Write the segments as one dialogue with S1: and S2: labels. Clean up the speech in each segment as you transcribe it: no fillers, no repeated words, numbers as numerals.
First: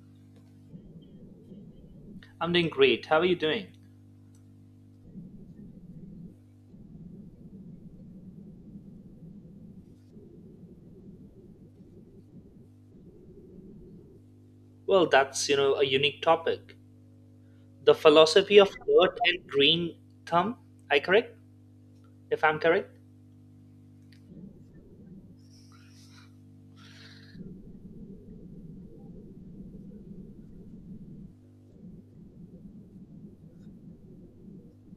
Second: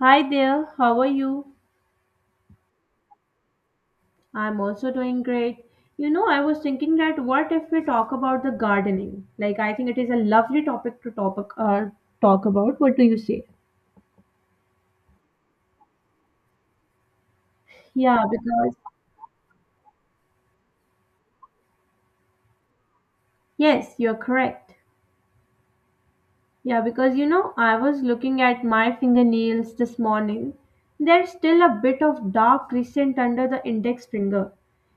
S1: Hi there, how are you?
S2: I'm doing great. How are you doing?
S1: I'm also doing great. You know, I was thinking that what if we talk about the gardening? Like, I think it is a lovely topic to talk, talk about. What do you say?
S2: Well, that's a unique topic. The
S1: Yeah,
S2: philosophy of
S1: because
S2: earth and green thumb, I correct? If I'm correct?
S1: yes, you're correct. Yeah, because you know, I was looking at my fingernails this morning. There's still a bit of dark crescent under the index finger,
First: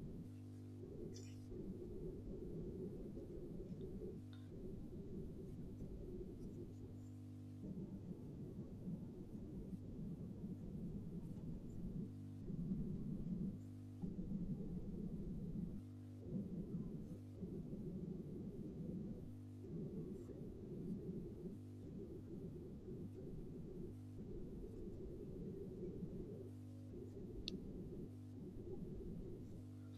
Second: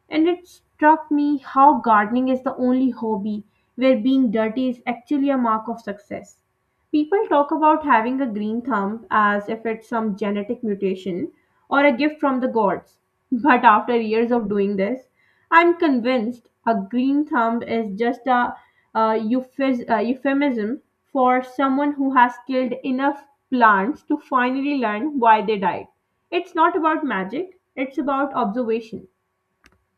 S1: and it struck me how gardening is the only hobby where being dirty is actually a mark of success. People talk about having a green thumb as if it's some genetic mutation or a gift from the gods. But after years of doing this, I'm convinced a green thumb is just a euphemism for someone who has killed enough plants to finally learn why they died. It's not about magic, it's about observation.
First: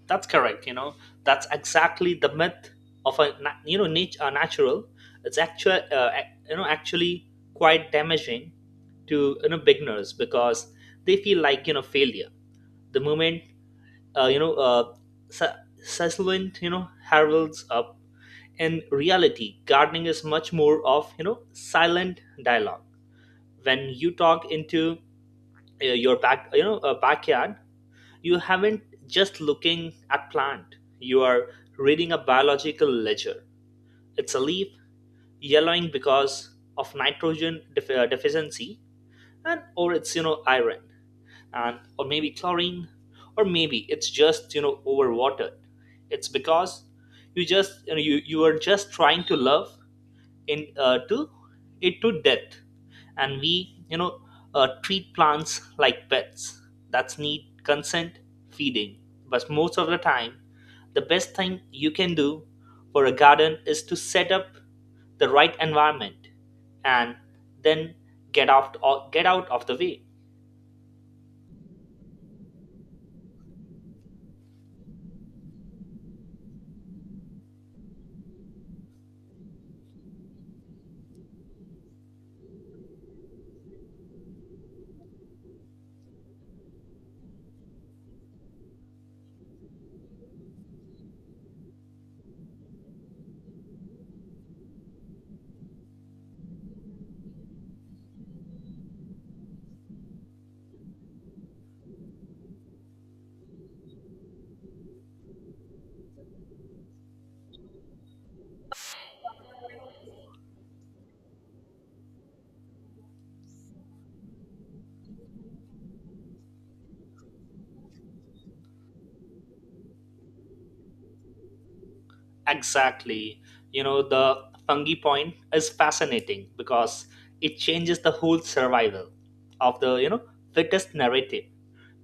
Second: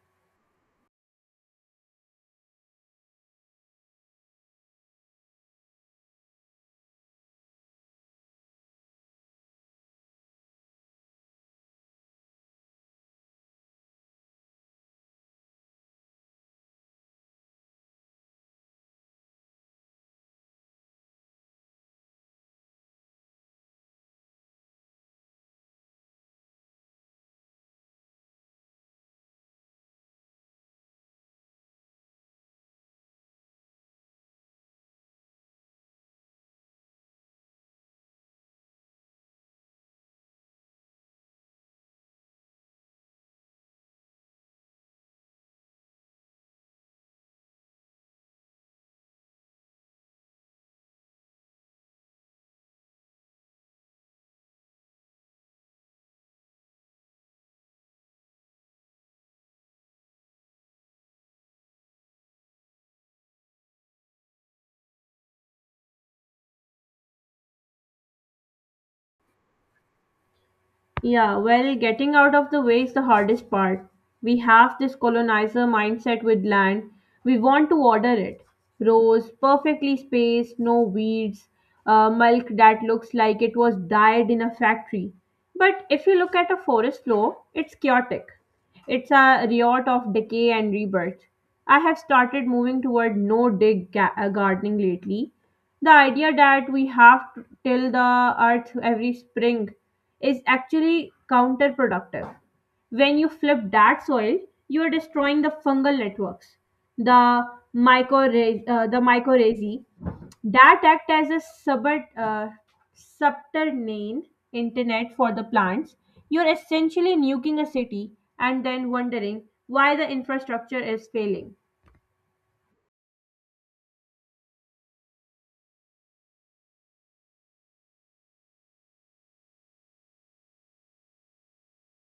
S2: That's correct. That's exactly the myth of a natural. It's actually quite damaging to beginners because they feel like failure. The moment, uh, you know, uh, Su- Sussland, heralds up. In reality gardening is much more of silent dialogue. When you talk into your backyard, you haven't just looking at plant, you are reading a biological ledger. It's a leaf yellowing because of nitrogen deficiency, and or it's iron, and or maybe chlorine, or maybe it's just overwatered. It's because you just you are just trying to love in to it to death. And we treat plants like pets that's need consent feeding. But most of the time, the best thing you can do for a garden is to set up the right environment, and then get out get out of the way.
S1: Yeah, well, getting out of the way is the hardest part. We have this colonizer mindset with land. We want to order it. Rows, perfectly spaced, no weeds, milk that looks like it was dyed in a factory. But if you look at a forest floor, it's chaotic. It's a riot of decay and rebirth. I have started moving toward no dig gardening lately. The idea that we have to till the earth every spring is actually counterproductive. When you flip that soil, you are destroying the fungal networks, the the mycorrhizae that act as a subut, uh, subterranean internet for the plants. You're essentially nuking a city and then wondering why the infrastructure is failing.
S2: Exactly. The fungi point is fascinating because it changes the whole survival of the fittest narrative.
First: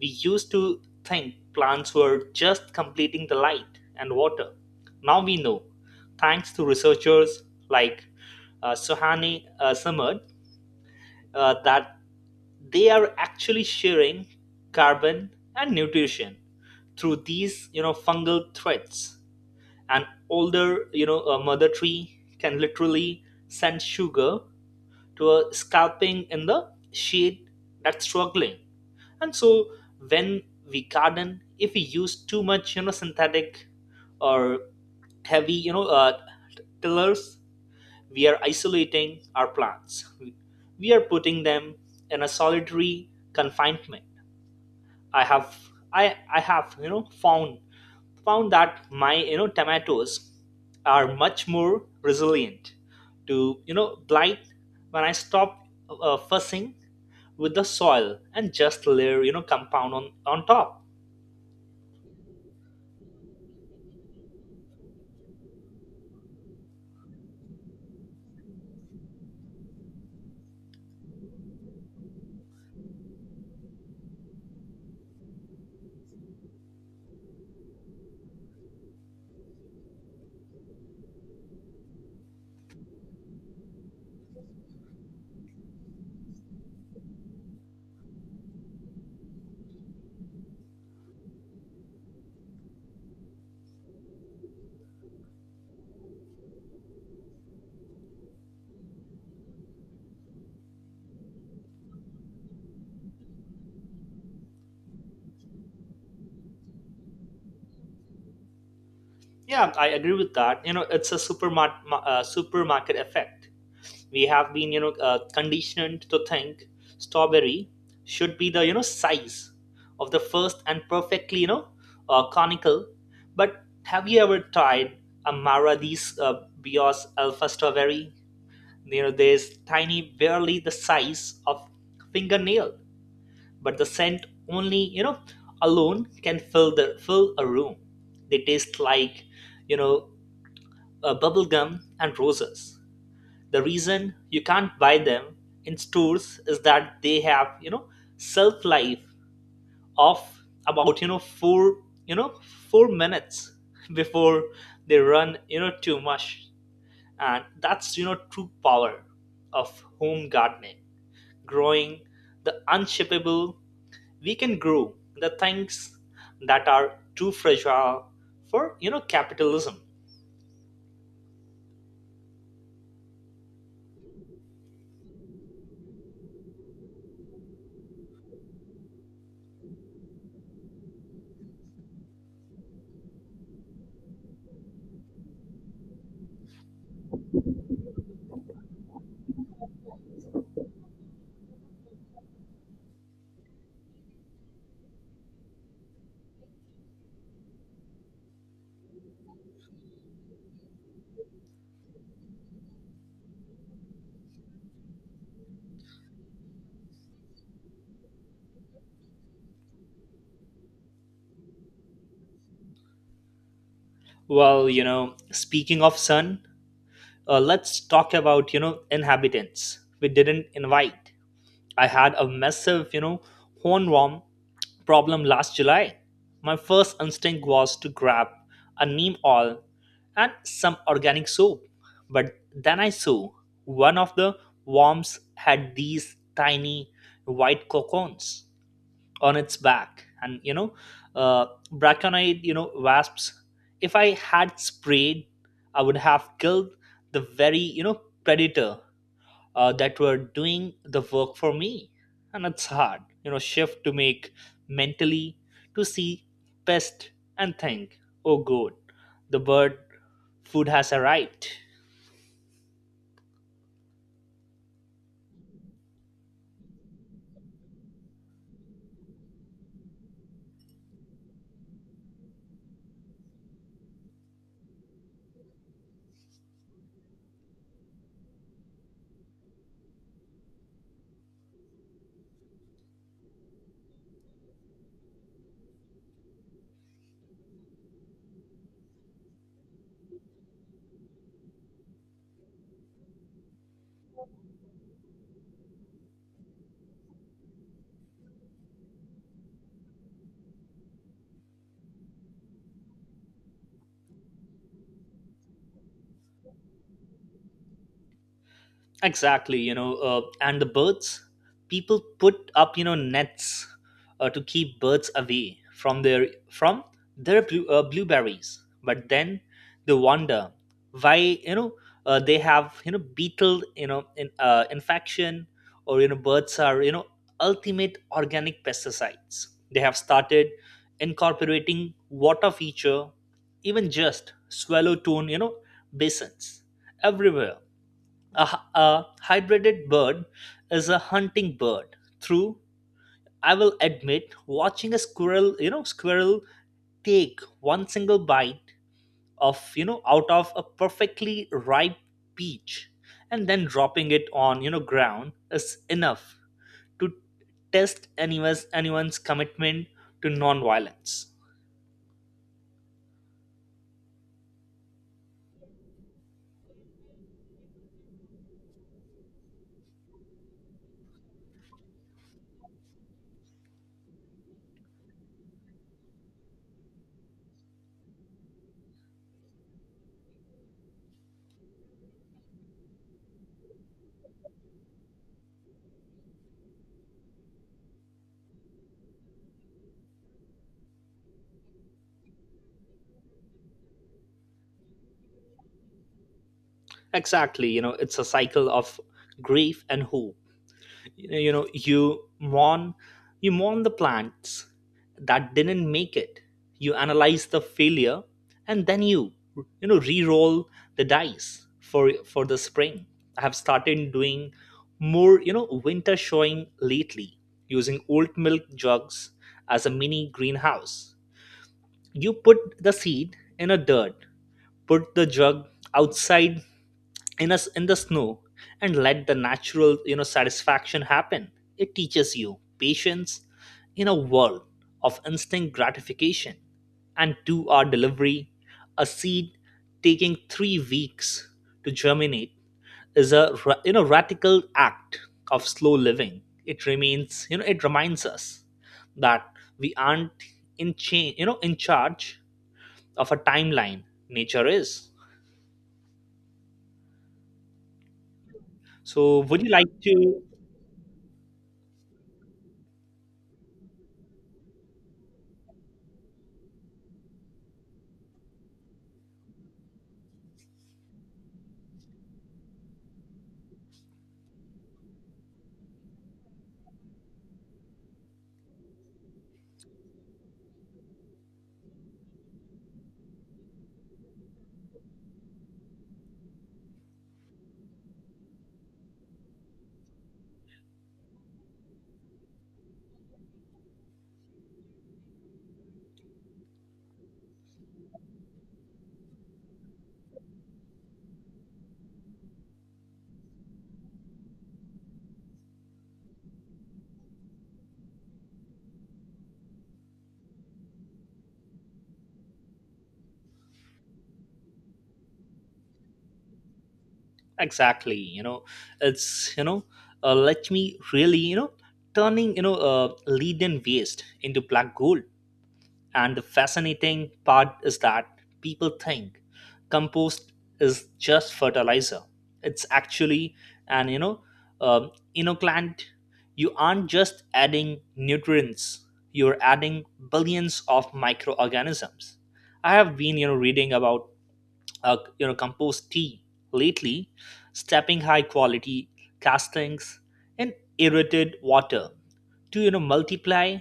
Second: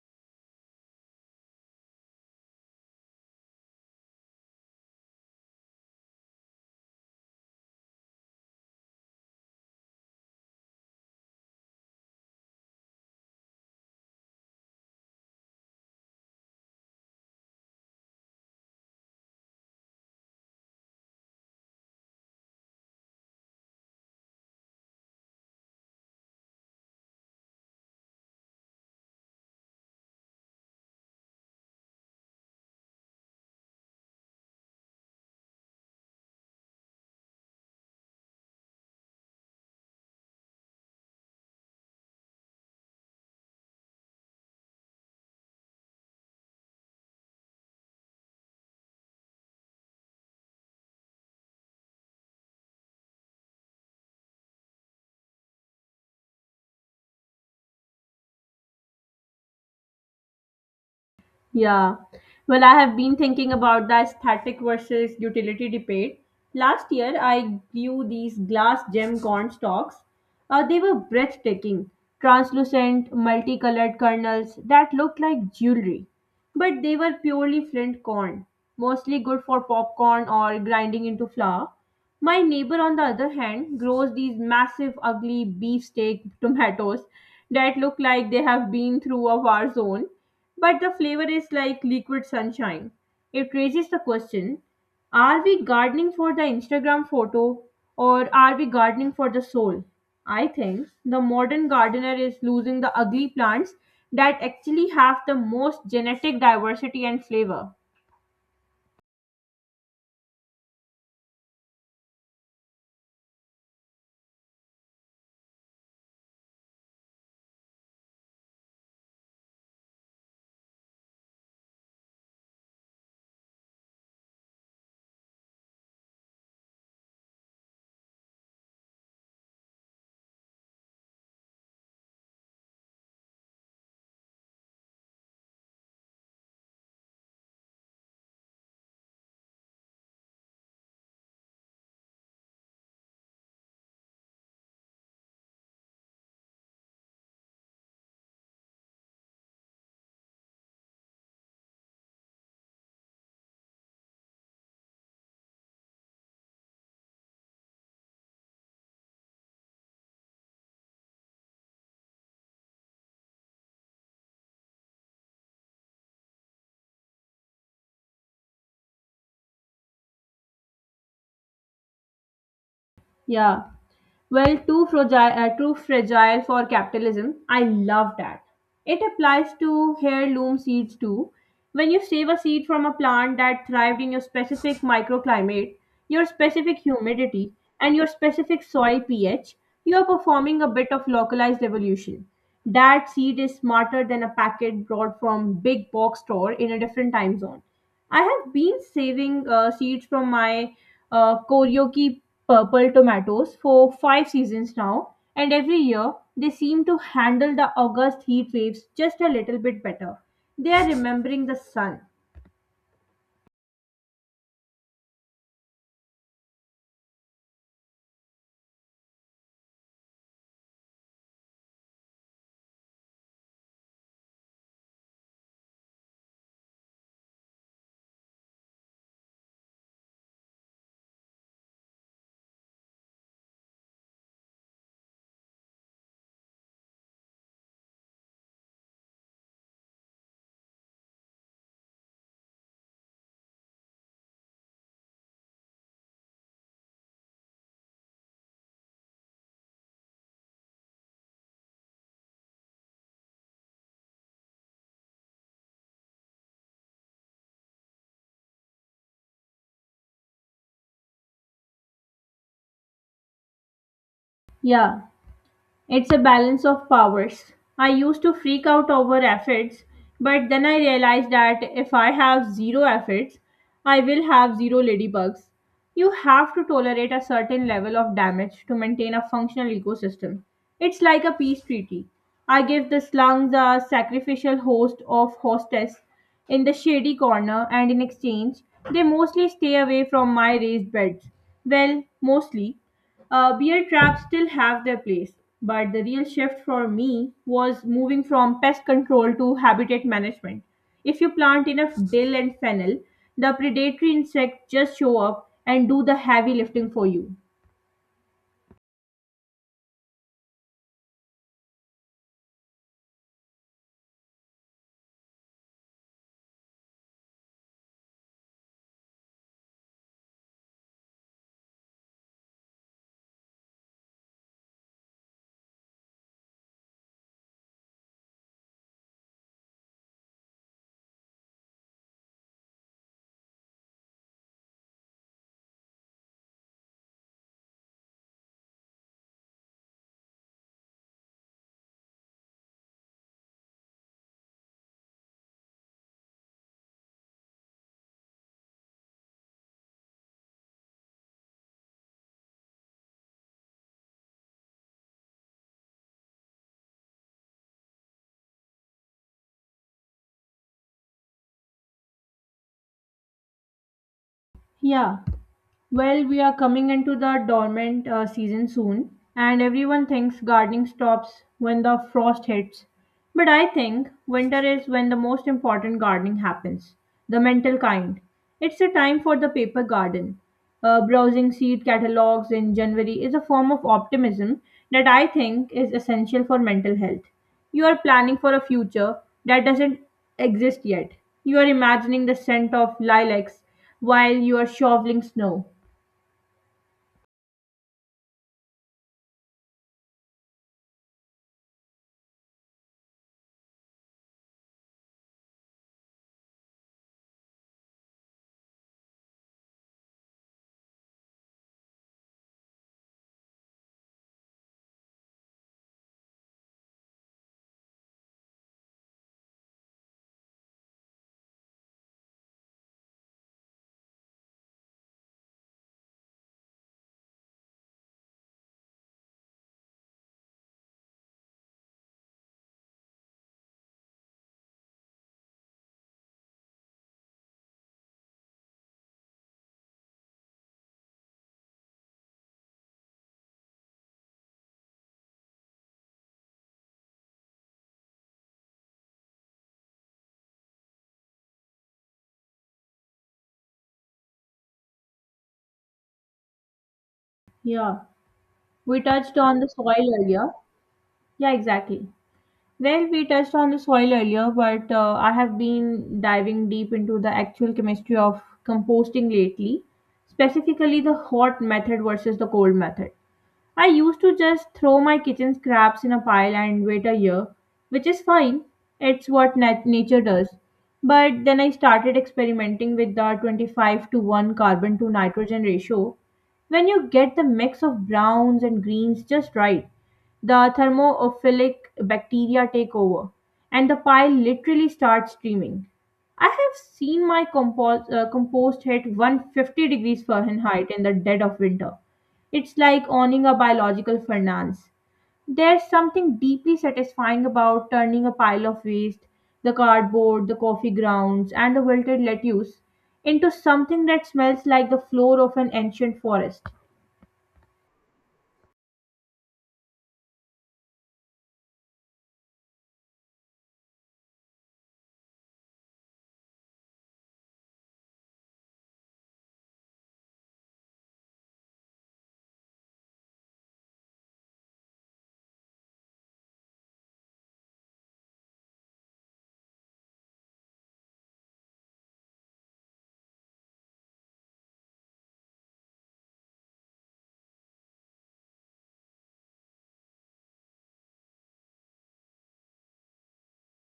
S2: We used to think plants were just completing the light and water. Now we know, thanks to researchers like Sohani Samad, that they are actually sharing carbon and nutrition through these fungal threads. An older, you know, a mother tree can literally send sugar to a scalping in the shade that's struggling. And so when we garden, if we use too much synthetic or heavy tillers, we are isolating our plants, we are putting them in a solitary confinement. I have i i have found that my tomatoes are much more resilient to blight when I stop fussing with the soil and just layer compound on top.
S1: Yeah. Well, I have been thinking about the aesthetic versus utility debate. Last year, I grew these glass gem corn stalks. They were breathtaking, translucent, multicolored kernels that looked like jewelry. But they were purely flint corn, mostly good for popcorn or grinding into flour. My neighbor, on the other hand, grows these massive, ugly beefsteak tomatoes that look like they have been through a war zone, but the flavor is like liquid sunshine. It raises the question, are we gardening for the Instagram photo or are we gardening for the soul? I think the modern gardener is losing the ugly plants that actually have the most genetic diversity and flavor.
S2: Yeah, I agree with that. You know, it's a supermarket effect. We have been conditioned to think strawberry should be the size of the first and perfectly conical. But have you ever tried Amaradi's Bios Alpha Strawberry? You know, there's tiny, barely the size of fingernail, but the scent only alone can fill a room. They taste like you know uh, bubble gum and roses. The reason you can't buy them in stores is that they have shelf life of about you know four you know four minutes before they run too much, and that's true power of home gardening, growing the unshippable. We can grow the things that are too fragile for capitalism.
S1: Yeah. Well, too fragile for capitalism. I love that. It applies to heirloom seeds too. When you save a seed from a plant that thrived in your specific microclimate, your specific humidity, and your specific soil pH, you are performing a bit of localized evolution. That seed is smarter than a packet brought from big box store in a different time zone. I have been saving seeds from my Koryoki purple tomatoes for five seasons now, and every year they seem to handle the August heat waves just a little bit better. They are remembering the sun.
S2: Well, speaking of sun, let's talk about inhabitants we didn't invite. I had a massive hornworm problem last July. My first instinct was to grab a neem oil and some organic soap, but then I saw one of the worms had these tiny white cocoons on its back, and Braconyte wasps. If I had sprayed, I would have killed the very predator that were doing the work for me. And it's hard shift to make mentally, to see pest and think, oh god, the bird food has arrived.
S1: Yeah, it's a balance of powers. I used to freak out over efforts, but then I realized that if I have zero efforts, I will have zero ladybugs. You have to tolerate a certain level of damage to maintain a functional ecosystem. It's like a peace treaty. I give the slums a sacrificial host of hostess in the shady corner, and in exchange, they mostly stay away from my raised beds. Well, mostly. Beer traps still have their place, but the real shift for me was moving from pest control to habitat management. If you plant enough dill and fennel, the predatory insects just show up and do the heavy lifting for you.
S2: Exactly, and the birds, people put up, nets, to keep birds away from their blueberries. But then they wonder why, they have, beetle infection, or birds are, ultimate organic pesticides. They have started incorporating water feature, even just swallow tone basins everywhere. A hybrided bird is a hunting bird. Through, I will admit, watching a squirrel take one single bite out of a perfectly ripe peach and then dropping it on ground is enough to test anyone's commitment to non-violence.
S1: Yeah. Well, we are coming into the dormant season soon, and everyone thinks gardening stops when the frost hits. But I think winter is when the most important gardening happens, the mental kind. It's a time for the paper garden. Browsing seed catalogs in January is a form of optimism that I think is essential for mental health. You are planning for a future that doesn't exist yet. You are imagining the scent of lilacs while you are shoveling snow.
S2: Exactly, it's a cycle of grief and hope. you know you mourn you mourn the plants that didn't make it. You analyze the failure, and then you know re-roll the dice for the spring. I have started doing more winter showing lately, using old milk jugs as a mini greenhouse. You put the seed in a dirt, put the jug outside in the snow, and let the natural satisfaction happen. It teaches you patience in a world of instant gratification and to our delivery. A seed taking 3 weeks to germinate is a radical act of slow living. It remains you know it reminds us that we aren't in chain you know in charge of a timeline, nature is.
S1: Yeah, we touched
S2: So
S1: on
S2: would
S1: the
S2: you like
S1: soil
S2: to?
S1: earlier. Yeah, exactly. Well, we touched on the soil earlier, but I have been diving deep into the actual chemistry of composting lately, specifically the hot method versus the cold method. I used to just throw my kitchen scraps in a pile and wait a year, which is fine. It's what nature does. But then I started experimenting with the 25 to 1 carbon to nitrogen ratio. When you get the mix of browns and greens just right, the thermophilic bacteria take over and the pile literally starts streaming. I have seen my compost hit 150 degrees Fahrenheit in the dead of winter. It's like owning a biological finance. There's something deeply satisfying about turning a pile of waste, the cardboard, the coffee grounds, and the wilted lettuce, into something that smells like the floor of an ancient forest.
S2: Exactly. You know it's you know uh, let me really, turning lead and waste into black gold. And the fascinating part is that people think compost is just fertilizer. It's actually an you know um, inoculant. You aren't just adding nutrients, you're adding billions of microorganisms. I have been reading about, compost tea lately, stepping high quality castings in irritated water to multiply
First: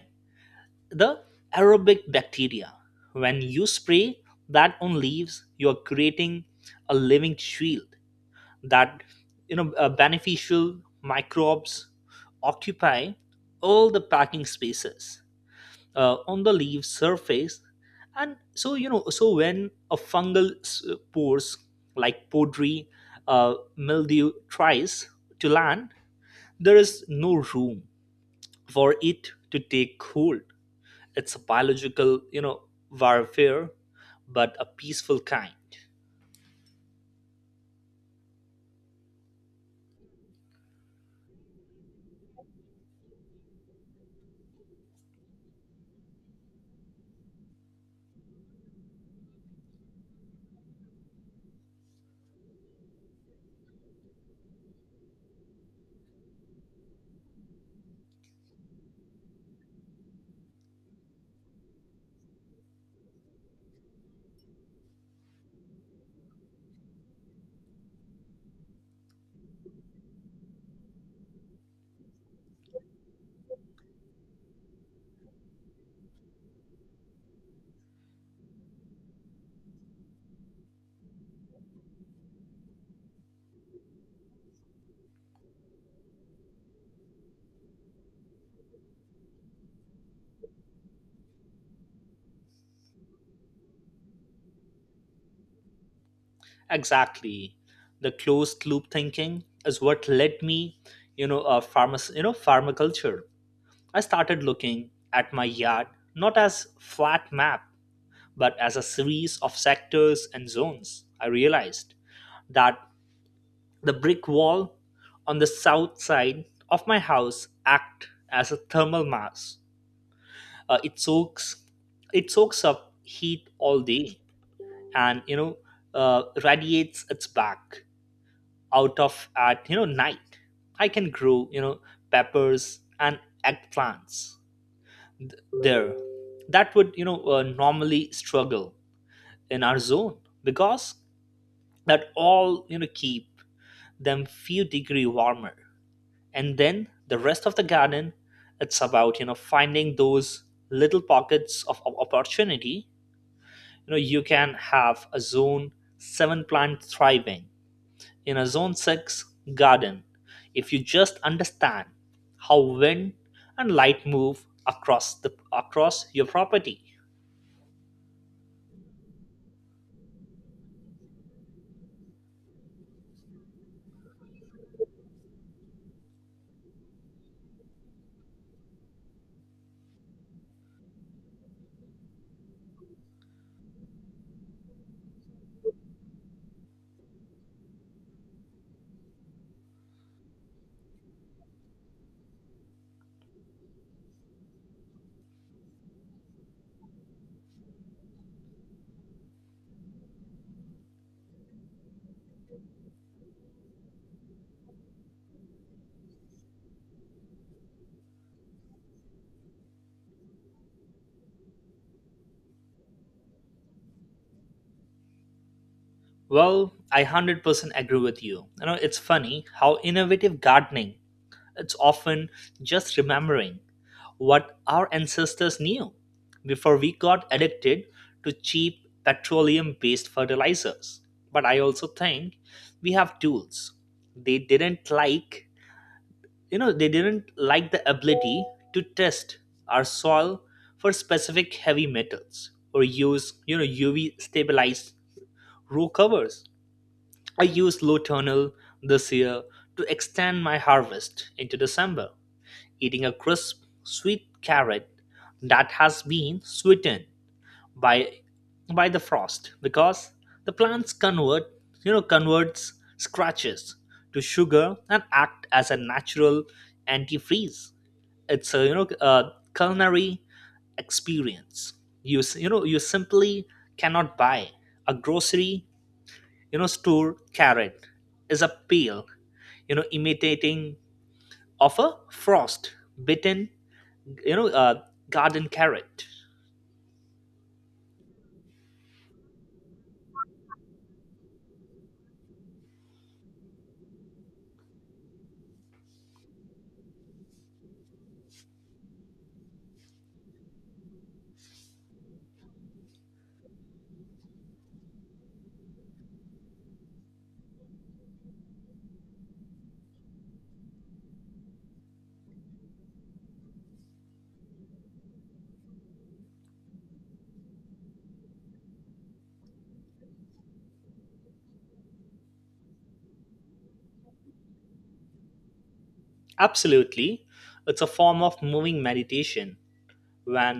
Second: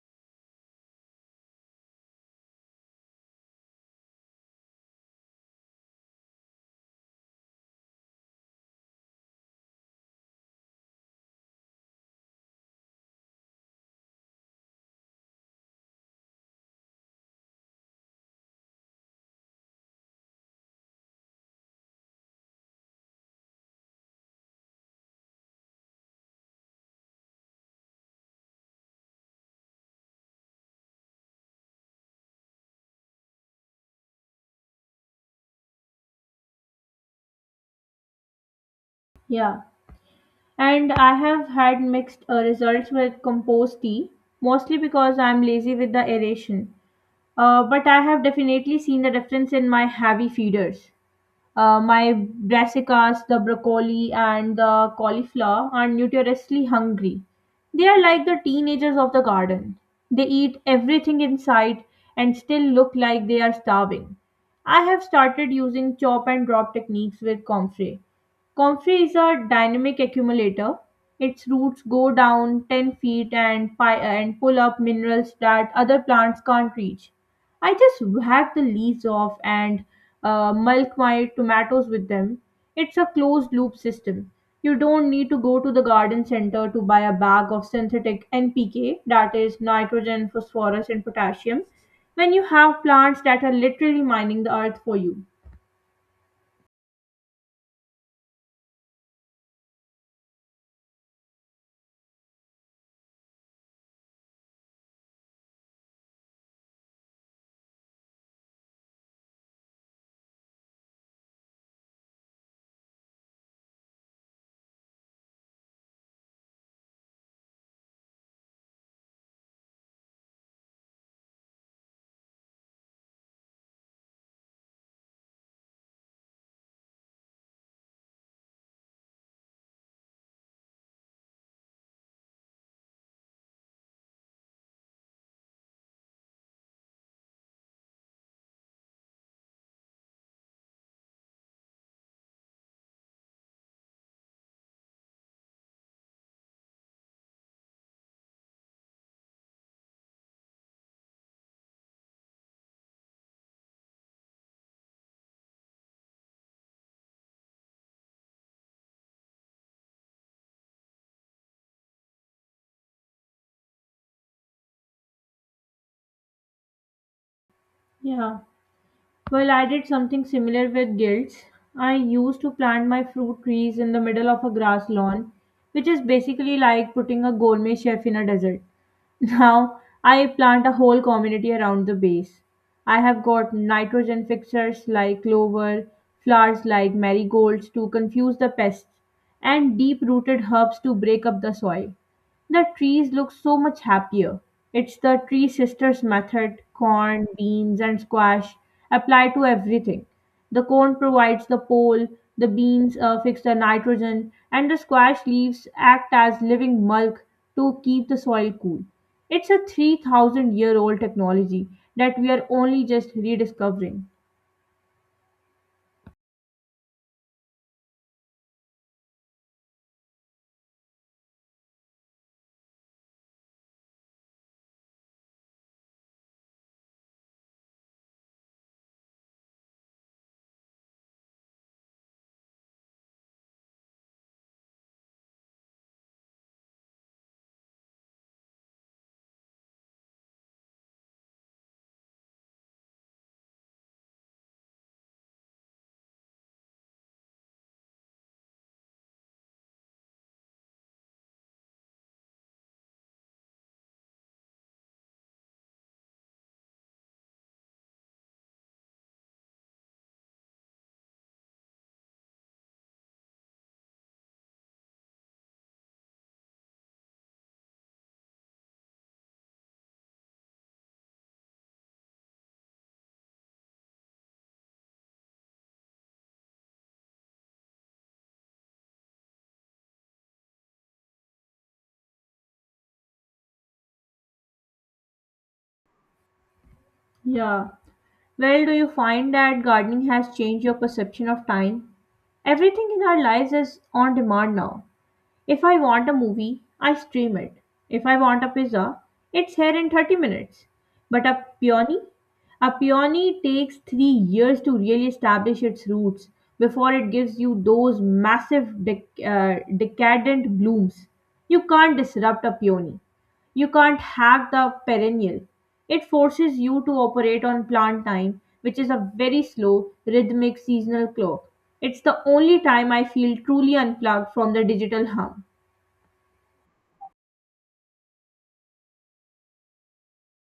S2: the aerobic bacteria. When you spray that on leaves, you are creating a living shield that beneficial microbes occupy all the packing spaces on the leaf surface. And so when a fungal pores like powdery mildew tries to land, there is no room for it to take hold. It's a biological warfare, but a peaceful kind.
S1: Yeah, and I have had mixed results with compost tea, mostly because I'm lazy with the aeration. But I have definitely seen the difference in my heavy feeders. My brassicas, the broccoli, and the cauliflower are notoriously hungry. They are like the teenagers of the garden. They eat everything in sight and still look like they are starving. I have started using chop and drop techniques with comfrey. Comfrey is a dynamic accumulator. Its roots go down 10 feet and, and pull up minerals that other plants can't reach. I just whack the leaves off and mulch my tomatoes with them. It's a closed loop system. You don't need to go to the garden center to buy a bag of synthetic NPK, that is nitrogen, phosphorus, and potassium, when you have plants that are literally mining the earth for you.
S2: Exactly. The closed loop thinking is what led me farmaculture. I started looking at my yard not as flat map, but as a series of sectors and zones. I realized that the brick wall on the south side of my house acts as a thermal mass. Uh, it soaks it soaks up heat all day, and radiates its back out of at you know night. I can grow peppers and eggplants th- there that would normally struggle in our zone, because that all keep them few degree warmer. And then the rest of the garden, it's about finding those little pockets of opportunity. You can have a zone 7 plant thriving in a zone 6 garden if you just understand how wind and light move across your property.
S1: Yeah. Well, I did something similar with gilts. I used to plant my fruit trees in the middle of a grass lawn, which is basically like putting a gourmet chef in a desert. Now I plant a whole community around the base. I have got nitrogen fixers like clover, flowers like marigolds to confuse the pests, and deep rooted herbs to break up the soil. The trees look so much happier. It's the tree sisters method, corn, beans, and squash, apply to everything. The corn provides the pole, the beans fix the nitrogen, and the squash leaves act as living mulch to keep the soil cool. It's a 3,000 year old technology that we are only just rediscovering.
S2: Well, I 100% agree with you. You know it's funny how innovative gardening, it's often just remembering what our ancestors knew before we got addicted to cheap petroleum based fertilizers. But I also think we have tools. They didn't like, they didn't like the ability to test our soil for specific heavy metals or use UV stabilized row covers. I used Low Tunnel this year to extend my harvest into December, eating a crisp, sweet carrot that has been sweetened by by the frost because the plants converts scratches to sugar and act as a natural antifreeze. It's a culinary experience. You s- you know you simply cannot buy. A grocery store carrot is a pale imitating of a frost bitten you know uh, garden carrot.
S1: Yeah. Well, do you find that gardening has changed your perception of time? Everything in our lives is on demand now. If I want a movie, I stream it. If I want a pizza, it's here in 30 minutes. But a peony? A peony takes 3 years to really establish its roots before it gives you those massive decadent blooms. You can't disrupt a peony. You can't hack the perennial. It forces you to operate on plant time, which is a very slow, rhythmic seasonal clock. It's the only time I feel truly unplugged from the digital hum.
S2: Absolutely. It's a form of moving meditation. When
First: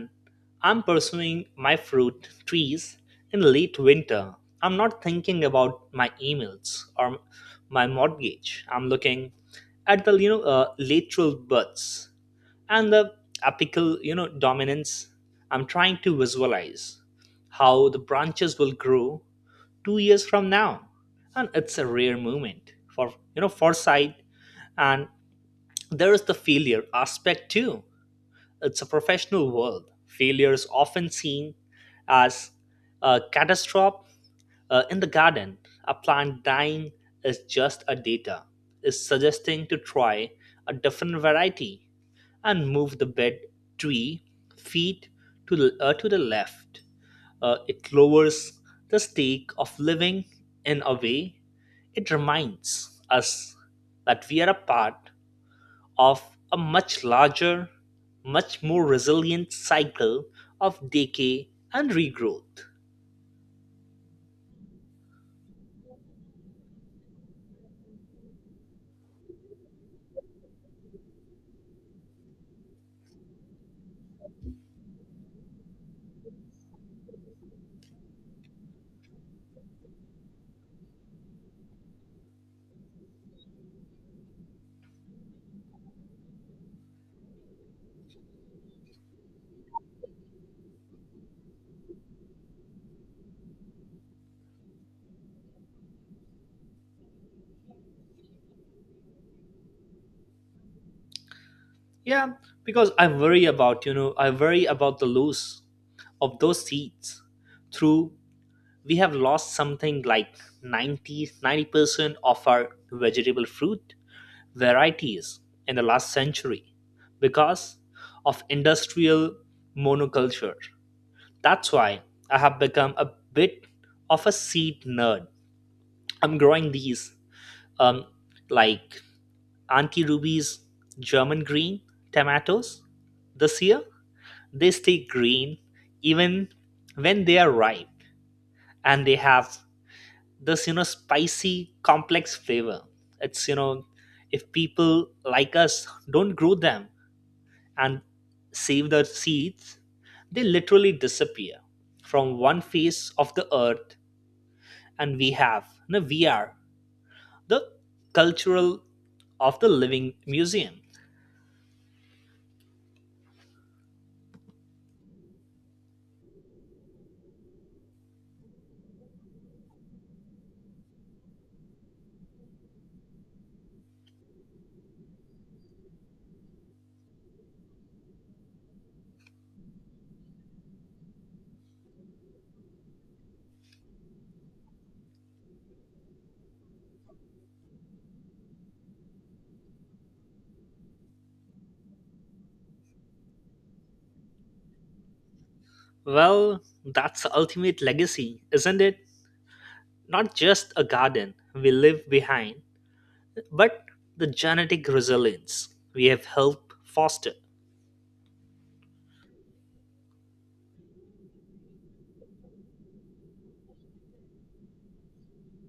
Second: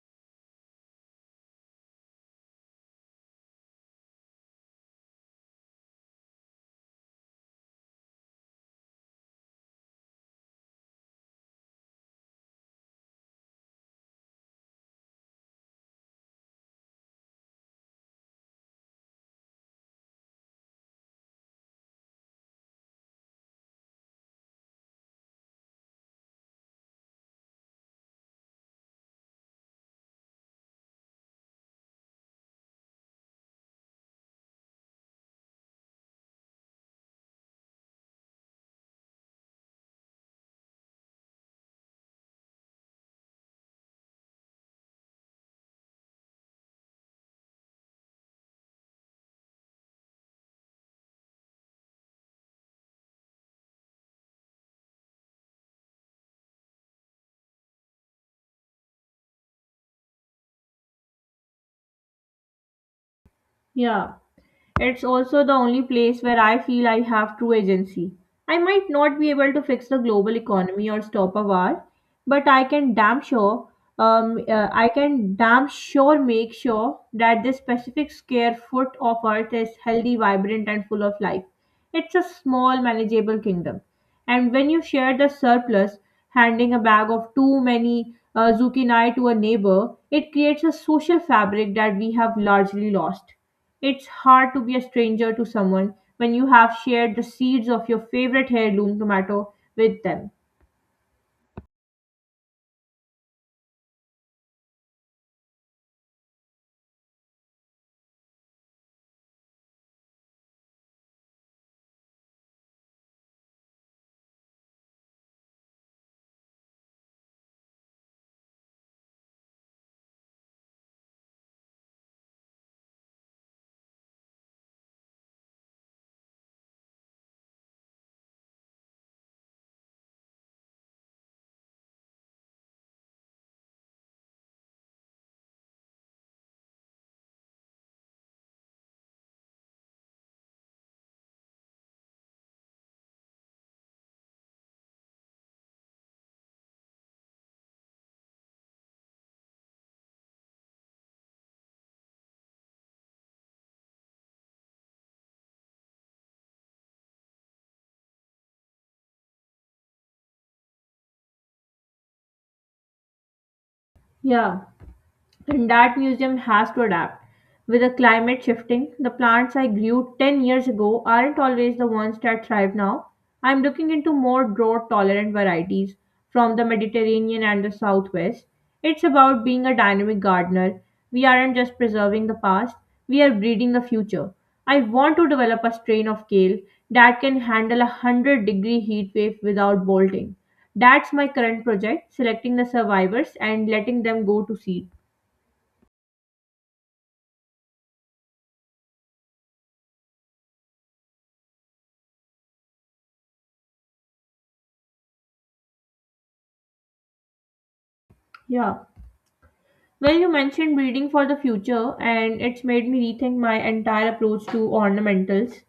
S2: I'm pursuing my fruit trees in late winter, I'm not thinking about my emails or my mortgage. I'm looking at the lateral buds and the apical dominance. I'm trying to visualize how the branches will grow 2 years from now, and it's a rare moment for foresight. And there is the failure aspect too. It's a professional world. Failure is often seen as a catastrophe. In the garden, a plant dying is just a data, is suggesting to try a different variety and move the bed 3 feet to the left. It lowers the stake of living in a way. It reminds us that we are a part of a much larger, much more resilient cycle of decay and regrowth.
S1: Yeah, it's also the only place where I feel I have true agency. I might not be able to fix the global economy or stop a war, but I can damn sure, I can damn sure make sure that this specific square foot of Earth is healthy, vibrant, and full of life. It's a small, manageable kingdom, and when you share the surplus, handing a bag of too many zucchini to a neighbor, it creates a social fabric that we have largely lost. It's hard to be a stranger to someone when you have shared the seeds of your favorite heirloom tomato with them.
S2: Yeah, because I worry about the loss of those seeds. Through we have lost something like ninety percent of our vegetable fruit varieties in the last century because of industrial monoculture. That's why I have become a bit of a seed nerd. I'm growing these um, like Auntie Ruby's German green tomatoes this year. They stay green even when they are ripe, and they have this spicy, complex flavor. It's, you know, if people like us don't grow them and save the seeds, they literally disappear from one face of the earth, and we have, we are the cultural of the living museum.
S1: Yeah. And that museum has to adapt. With the climate shifting, the plants I grew 10 years ago aren't always the ones that thrive now. I'm looking into more drought tolerant varieties from the Mediterranean and the Southwest. It's about being a dynamic gardener. We aren't just preserving the past, we are breeding the future. I want to develop a strain of kale that can handle a 100-degree heat wave without bolting. That's my current project, selecting the survivors and letting them go to seed.
S2: Well, that's the ultimate legacy, isn't it? Not just a garden we leave behind, but the genetic resilience we have helped foster.
S1: Yeah. Well, you mentioned breeding for the future, and it's made me rethink my entire approach to ornamentals.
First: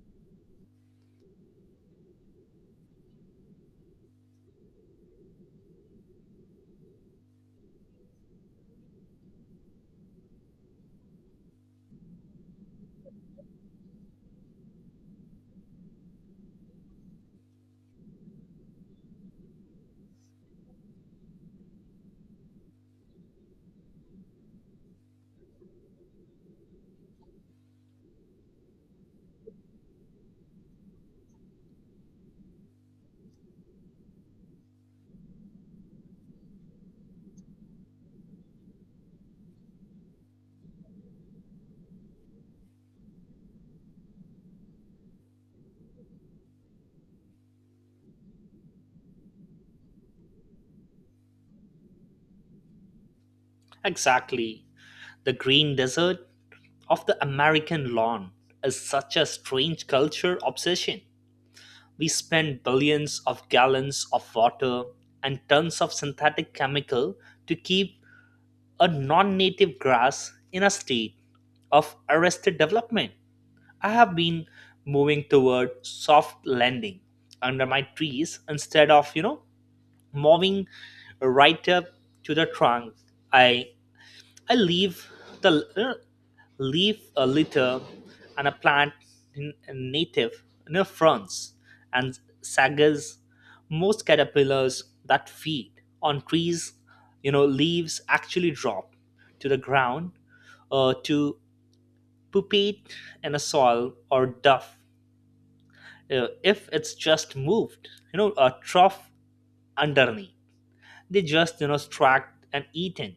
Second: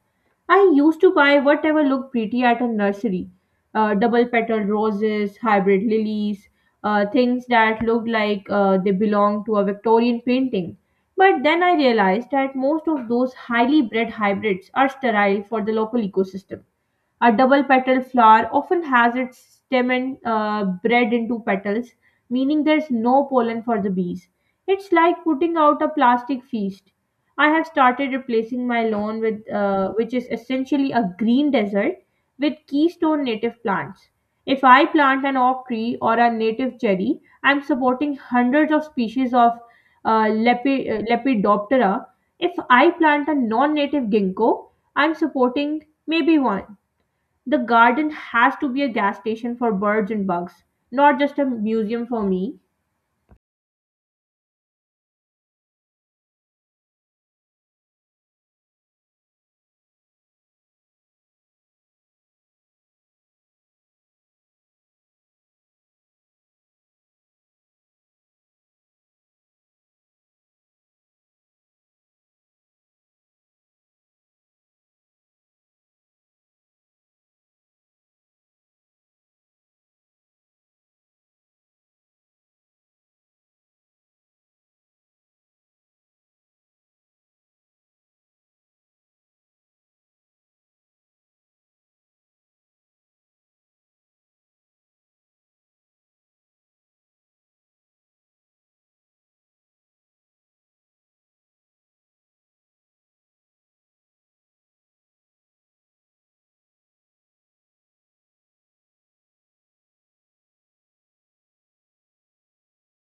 S1: I used to buy whatever looked pretty at a nursery, double petaled roses, hybrid lilies, things that looked like they belonged to a Victorian painting. But then I realized that most of those highly bred hybrids are sterile for the local ecosystem. A double petal flower often has its stem and bred into petals, meaning there's no pollen for the bees. It's like putting out a plastic feast. I have started replacing my lawn with, which is essentially a green desert, with keystone native plants. If I plant an oak tree or a native cherry, I'm supporting hundreds of species of Lepidoptera. If I plant a non native ginkgo, I'm supporting maybe one. The garden has to be a gas station for birds and bugs, not just a museum for me.
S2: Exactly. The green desert of the American lawn is such a strange culture obsession. We spend billions of gallons of water and tons of synthetic chemical to keep a non native grass in a state of arrested development. I have been moving toward soft landing under my trees instead of, moving right up to the trunk. I I leave the leave a litter and a plant in native near fronds and sagas. Most caterpillars that feed on trees, leaves actually drop to the ground to pupate in a soil or duff. If it's just moved, a trough underneath, they just tracked and eaten.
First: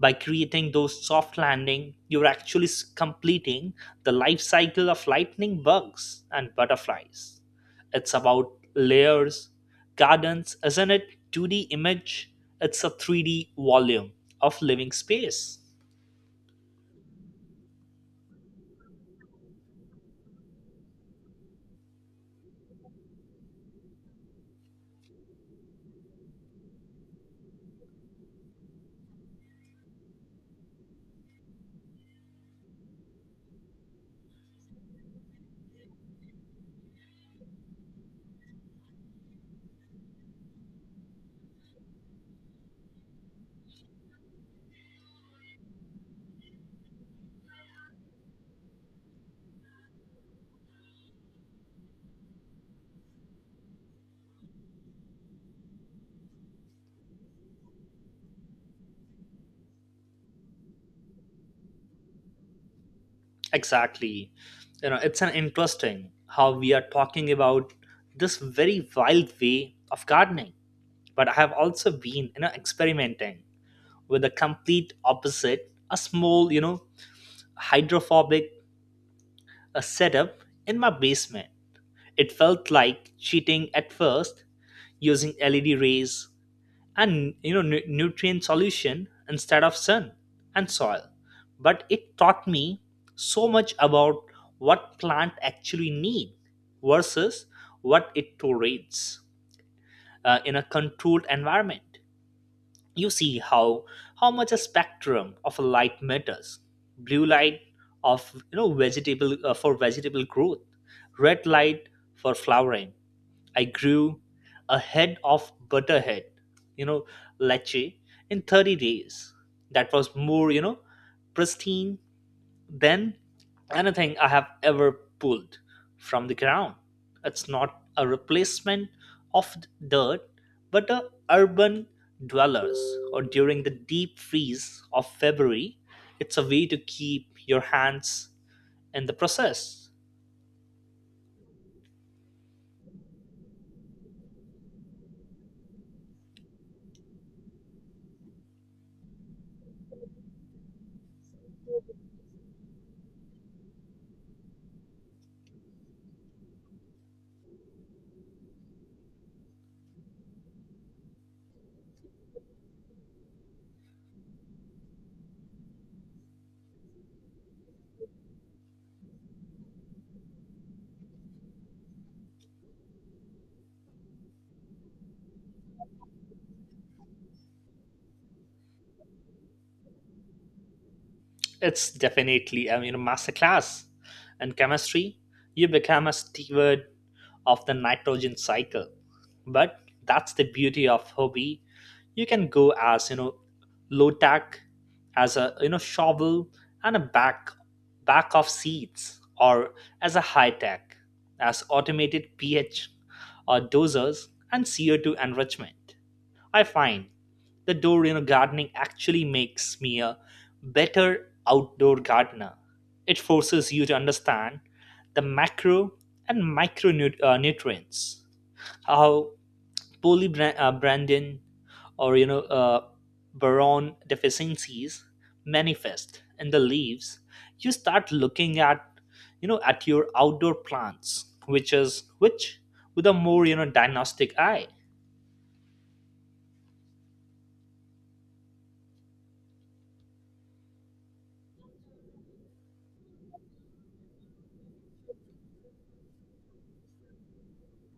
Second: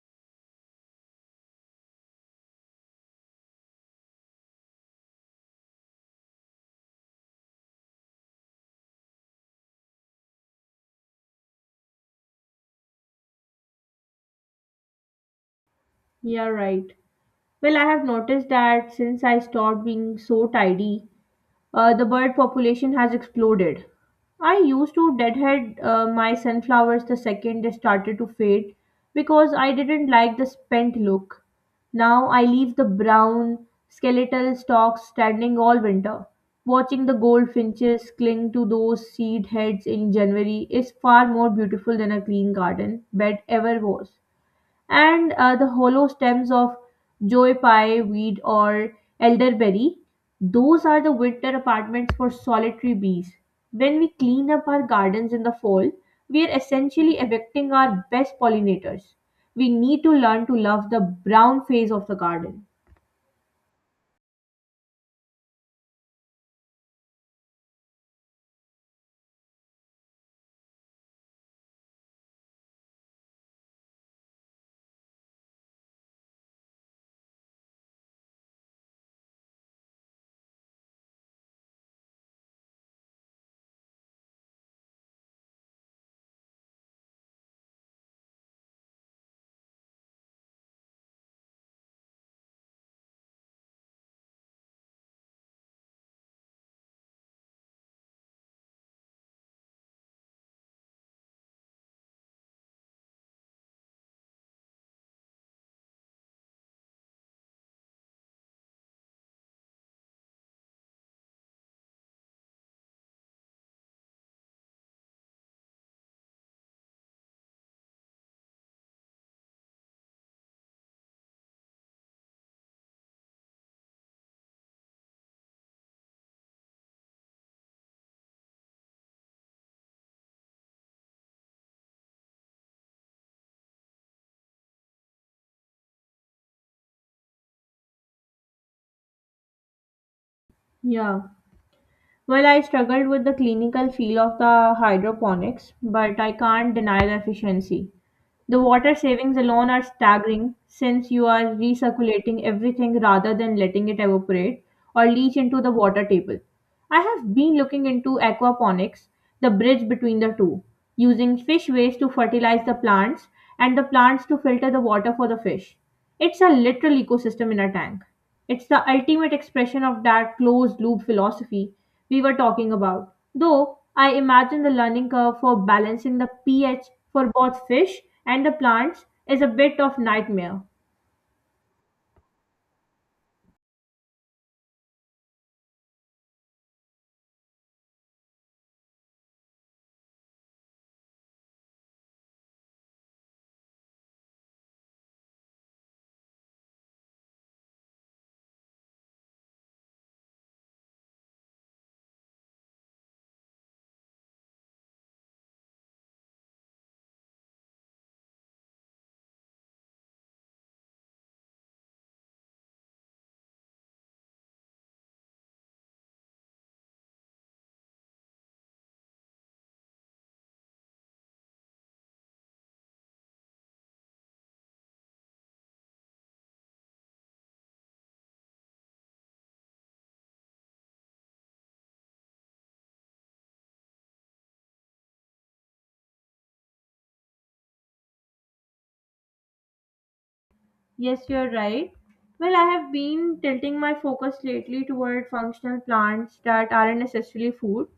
S2: By creating those soft landing you're actually completing the life cycle of lightning bugs and butterflies. It's about layers. Gardens isn't it 2d image, it's a 3d volume of living space.
S1: Yeah, right. Well, I have noticed that since I stopped being so tidy, the bird population has exploded. I used to deadhead my sunflowers the second they started to fade because I didn't like the spent look. Now I leave the brown, skeletal stalks standing all winter. Watching the goldfinches cling to those seed heads in January is far more beautiful than a green garden bed ever was. And the hollow stems of joy pie weed or elderberry, those are the winter apartments for solitary bees. When we clean up our gardens in the fall, we are essentially evicting our best pollinators. We need to learn to love the brown phase of the garden.
S2: Exactly. It's an interesting how we are talking about this very wild way of gardening, but I have also been experimenting with the complete opposite, a small hydrophobic setup in my basement. It felt like cheating at first, using LED rays and nutrient solution instead of sun and soil. But it taught me so much about what plant actually need versus what it tolerates in a controlled environment. You see how much a spectrum of a light matters. Blue light of vegetable for vegetable growth, red light for flowering. I grew a head of butterhead, you know leche, in 30 days, that was more pristine than anything I have ever pulled from the ground. It's not a replacement of dirt, but a urban dwellers or during the deep freeze of February, it's a way to keep your hands in the process.
S1: Yeah. Well, I struggled with the clinical feel of the hydroponics, but I can't deny the efficiency. The water savings alone are staggering, since you are recirculating everything rather than letting it evaporate or leach into the water table. I have been looking into aquaponics, the bridge between the two, using fish waste to fertilize the plants and the plants to filter the water for the fish. It's a literal ecosystem in a tank. It's the ultimate expression of that closed loop philosophy we were talking about. Though I imagine the learning curve for balancing the pH for both fish and the plants is a bit of nightmare.
S2: It's definitely I mean a masterclass in chemistry. You become a steward of the nitrogen cycle, but that's the beauty of hobby. You can go as low tech as a shovel and a back of seeds, or as a high tech as automated ph or dozers and CO2 enrichment. I find the door gardening actually makes me a better outdoor gardener. It forces you to understand the macro and micro nutrients, how poorly Brandon or Baron deficiencies manifest in the leaves. You start looking at at your outdoor plants, which with a more diagnostic eye.
S1: Yes, you're right. Well, I have been tilting my focus lately toward functional plants that aren't necessarily food.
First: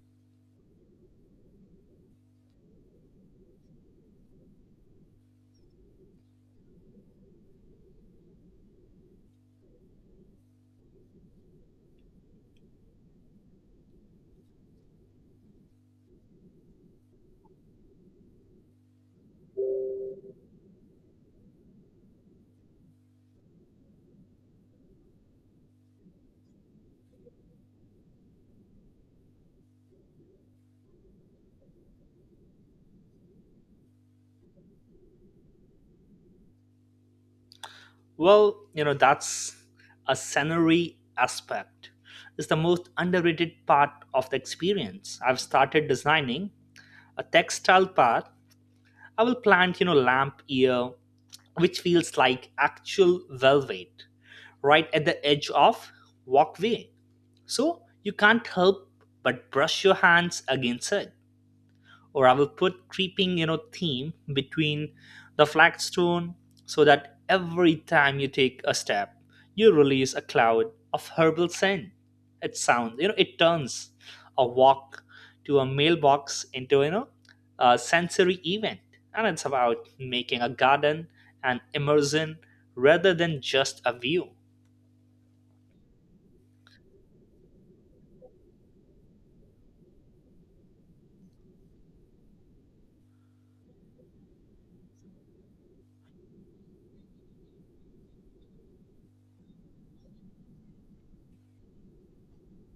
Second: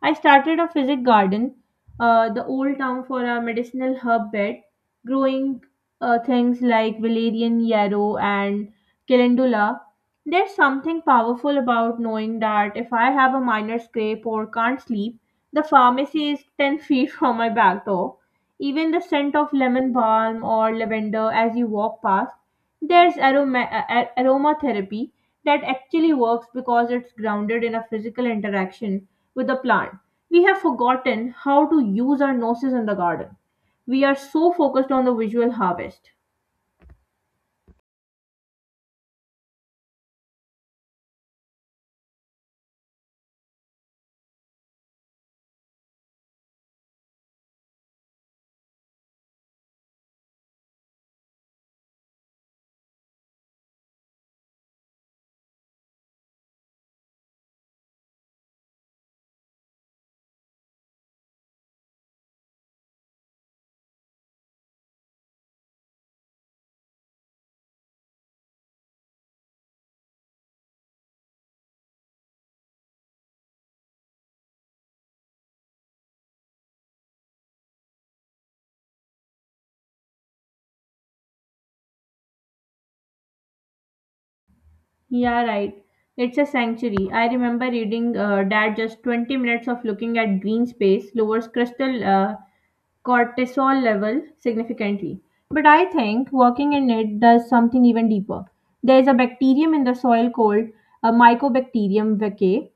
S1: I started a physic garden, the old town for a medicinal herb bed, growing things like valerian, yarrow, and calendula. There's something powerful about knowing that if I have a minor scrape or can't sleep, the pharmacy is 10 feet from my back door. Even the scent of lemon balm or lavender as you walk past, there's aroma, aromatherapy that actually works because it's grounded in a physical interaction with the plant. We have forgotten how to use our noses in the garden. We are so focused on the visual harvest.
S2: Well, that's a scenery aspect is the most underrated part of the experience. I've started designing a textile part. I will plant, lamp ear, which feels like actual velvet right at the edge of walkway, so you can't help but brush your hands against it. Or I will put creeping, theme between the flagstone, so that every time you take a step, you release a cloud of herbal scent. It sounds, it turns a walk to a mailbox into, a sensory event. And it's about making a garden an immersion rather than just a view.
S1: Yeah, right. It's a sanctuary. I remember reading that just 20 minutes of looking at green space lowers crystal cortisol level significantly. But I think working in it does something even deeper. There is a bacterium in the soil called a Mycobacterium vaccae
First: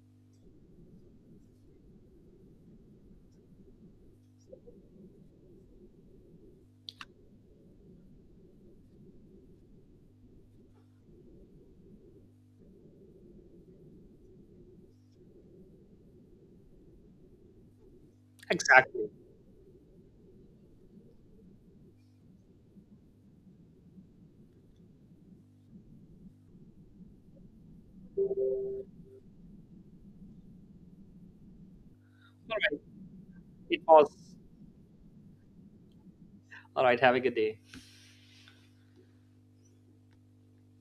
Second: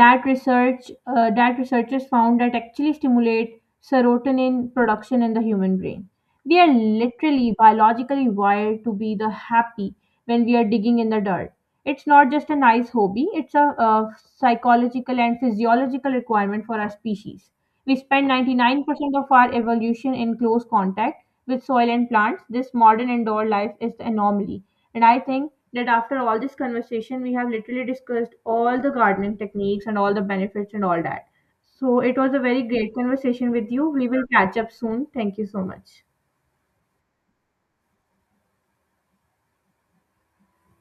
S1: that research that researchers found that actually stimulate serotonin production in the human brain. We are literally biologically wired to be the happy when we are digging in the dirt. It's not just a nice hobby, it's a, psychological and physiological requirement for our species. We spend
S2: Exactly.
S1: 99% of our evolution in close contact with soil and plants. This modern indoor life is the anomaly, and I think that after all this conversation, we have literally discussed all the gardening techniques and all the benefits and all that. So it was a
S2: All
S1: very
S2: right.
S1: great conversation with
S2: It
S1: you.
S2: was.
S1: We will catch up soon. Thank you so much.
S2: All right. Have a good day.